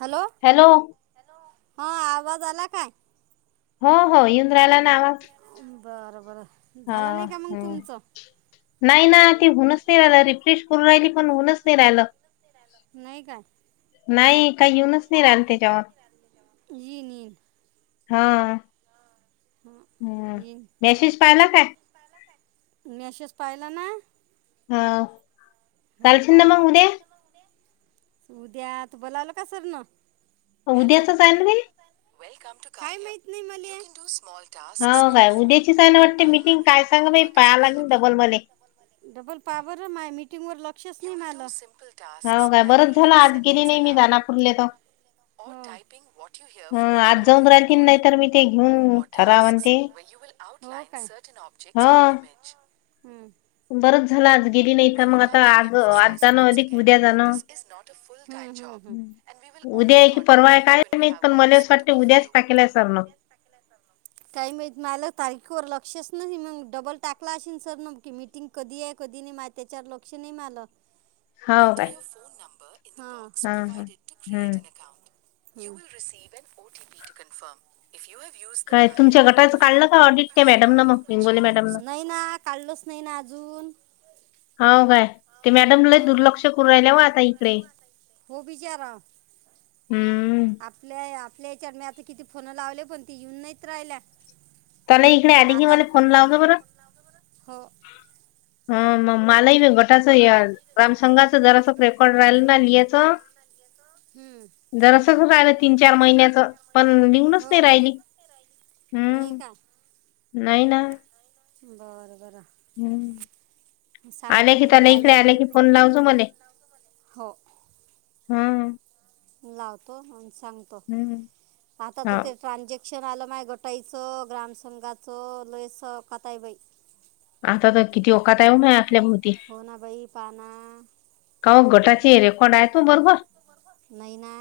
Hello hello hello हा आवाज आला काय हो हो येऊन राहिला नावा बरं बर झालं नाही का मग हम्म तुमचं नाही ना ते होऊनच नाही राला रिफ्रेश करू राहिली पण होऊनच नाही राहिलं नाही काय नाही काही येऊनच नाही राहिल त्याच्यावर येीन येईन हा ह हम्म मेसेज पाहिला काय मी अशेच पाहिला ना हा हो चालशील ना पाहिला मग उद्या तू उद्या तू बोलावल का सरन उद्या असं जायल वेलकम टू काय माह नाही म ट स्मॉ टास्क्स हो ऑन काय युअर फोन उद्याचीच आहे ना अँड वाटते अर्न मीटिंग मनी काय सांग वेन बाई वर्क इज पाया लागेल डबल मले अवेलेबल डबलवर माय मीटिंग वर लक्षच नाही मला हो टास्क्स काय लाईक बरंच झालं रीडिंग अ आज गेली सेंटेन्स नाही मी अलाउड दानापूरले तर or typing what you hear from हं, एन आज जाऊन ऑडिओ राहिली नाही तर मी ते रेिकॉर्डिंग घेऊन ऑडि ठराव आणि टस् ते वे यू ला सटन हा ऑबजेक्ट ऑन एन इमेज बरंच झाला आज गेली नाही मग आता आग आज जाो अदिक उद्या जाण उद्या की परवा काय नाहीत पण मला अस वाटत उद्याच टाकेला सरन स काही माहित माल तारीखेवर लक्षच नाही मग डबल टाकला असशल सर नकी मीटिंग कधी आहे कधी नाही मा त्या्याच्यावर लक्ष नाही मालं ए हो काय your phone number in the box हा हा provided to hmm create an अकौं [unintelligible] you will receive an O T P to confirm if you have use the काय कार्य तुमच्या ऍप गटाचं काढलं का बिफोर ऑडिट त्या मॅडमनं मग हिंगोली मॅडमनं [unintelligible] [unintelligible] नाही ना काढलच नाही ना अजून हो काय ते मॅडमला हा दुर्लक्ष करू राहिल्याव आता इकडे हो बिचारा हम्म आपल्या आपल्या याच्या म आता किती फोन लावले पण त येऊन नाहीत राहिल्या त नाही इकडे आली की आता मला फोन लावत बरं हो हम ममालय गट माला रेकॉर्ड बटाचंगाच राहिलं जरा ना पकड राहिल ना जर असच राहिलं तीन चार महिन्याचं पण लिहूनच नाही राहिली नाहीय हम्म का नाही ना बर हम्म बरं सांगतो आल्या की मग मी त्याला इकडे आले आल्या की फोन लावजो मले हो हम्म लावतो सांगतो हम्म आता हा तर ते ट्रानेक् शिक्षण आलं माय गोटाईचं ग्राम संंघाचं लोयस काताईबाई आता तर किती ओकात येऊय आपल्या भोवती हो ना बाई पहा ना का गटाचे रेकॉर्ड आहेत ना बरोबर नाही ना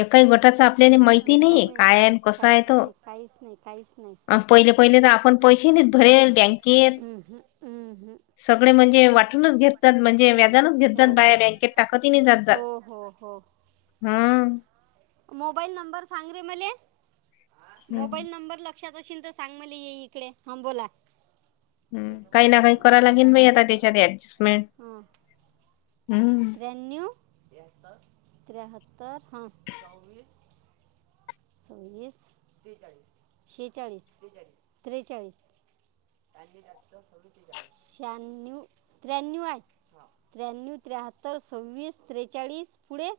एकाही गोटाचा आपल्याला माैती नाही काय आहे कसा आहे काहीच तो नाही काहीच नाही काहीच नाही अ पहिले पहिले तर आपण पैसे नाही भरल बँकेत उम्हम, उम्हम. सगळे म्हणजे वाटूनच घेतात म्हणजे घेत जात हो हो बाया बँकेत टाक जातात हो हो हो हम मोबाईल नंबर सांग रे मला हम्म मोबाईल नंबर लाक्ष पक्षात तर सांग मली येई इकडे हां बोला हम् काही ना काही कराय लागेल बा आता त्याच्यात ऍडजस्टमेंट हम्म तिरायणव त्रियात्र सव्वीसळीस शेचाळीस त्रेचाळीस शण्णव त्र्याण्णव आठ त्र्याण्नव ते्रेहत्तर च्वीस त्रेचाळीस पुढे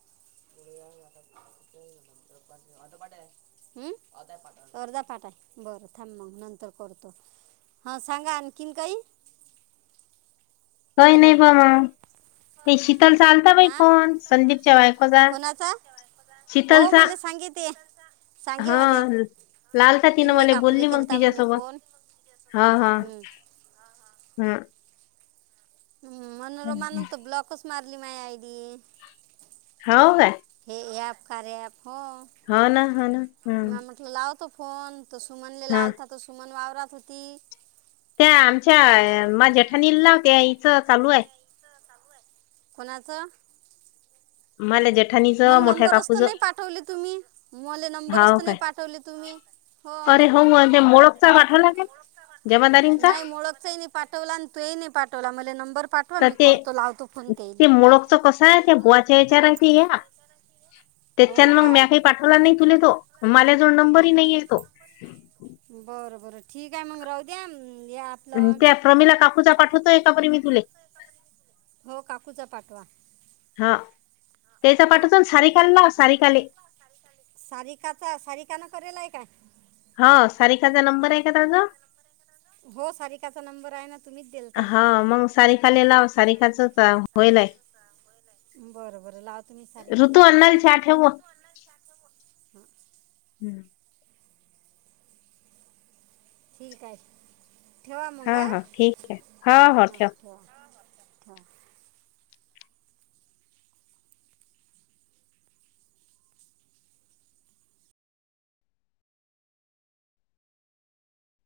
ते अर्धा पाट आहे बरं थांब मग नंतर करतो. हा सांगा आणखी काही का हॅलो नाही प म ते शीतल चालता बाई हां कोण संदीपच्या बायको जा कोणाचा? हो मला सांगी ते सांगे हा मले लालता तिनं इंगळे मला काकूले बोलली मग केलता म्हणे तिच्यासोबत फोन, हम्म हा हा हम्म हा हा हा ह मनोरमानंतर ब्लॉकच मारली माझ आयडी हो का? हे ॲप कार्य अँप हा ना हा ना हम्म म म्हटलं लावतो फोन त सुमनलेला हा आलता त सुमन वावरात होती त्या आमच्या माझ्या जेठा नीला नाव त्या इचं चालू आहे. कोणाचं? मला जट मला नंबर असत नाही पाठवले तुम्ही मला नंबर हाव असत नाही काय पाठवले तुम्ही! हो अरे मग ते मोळकचा पाठवला काय जमादारींचा नाहीळखच नाही पा पाठवला आणि तूही नाही पाठवला मला नंबर पाठवा मी करतो लावतो फोन ते येईल. कस आहे त्या बुवाच्या विचारां ते या त्याच्यान हो मग म काय काही पाठवला नाही तुला तो मला जोड नंबर बरं बरं ठीक आहे मग राहू द्या. आपलं त्या प्रमीला काकूचा पाठवतोय एकापरी मी तुले हो काकूचा पाठवा हा त्याचा हां पाठचून सार कााल ला सारीकााले सारी काचा सारी काना करेला आहे का ह सारखाचा नंबर आहे का तचाा हो सारिकाचा नंबर आहे ना तुम्हीच देलता सारीखालेलाव सारीखाचच होईल आहे बरं बरं लाव तु म्ी सारी काल लावतो ठेव हम्म ठीक आहे ठेवा मग हा हा ठीक आहे हा हो हां ठेव ठेवा [unintelligible]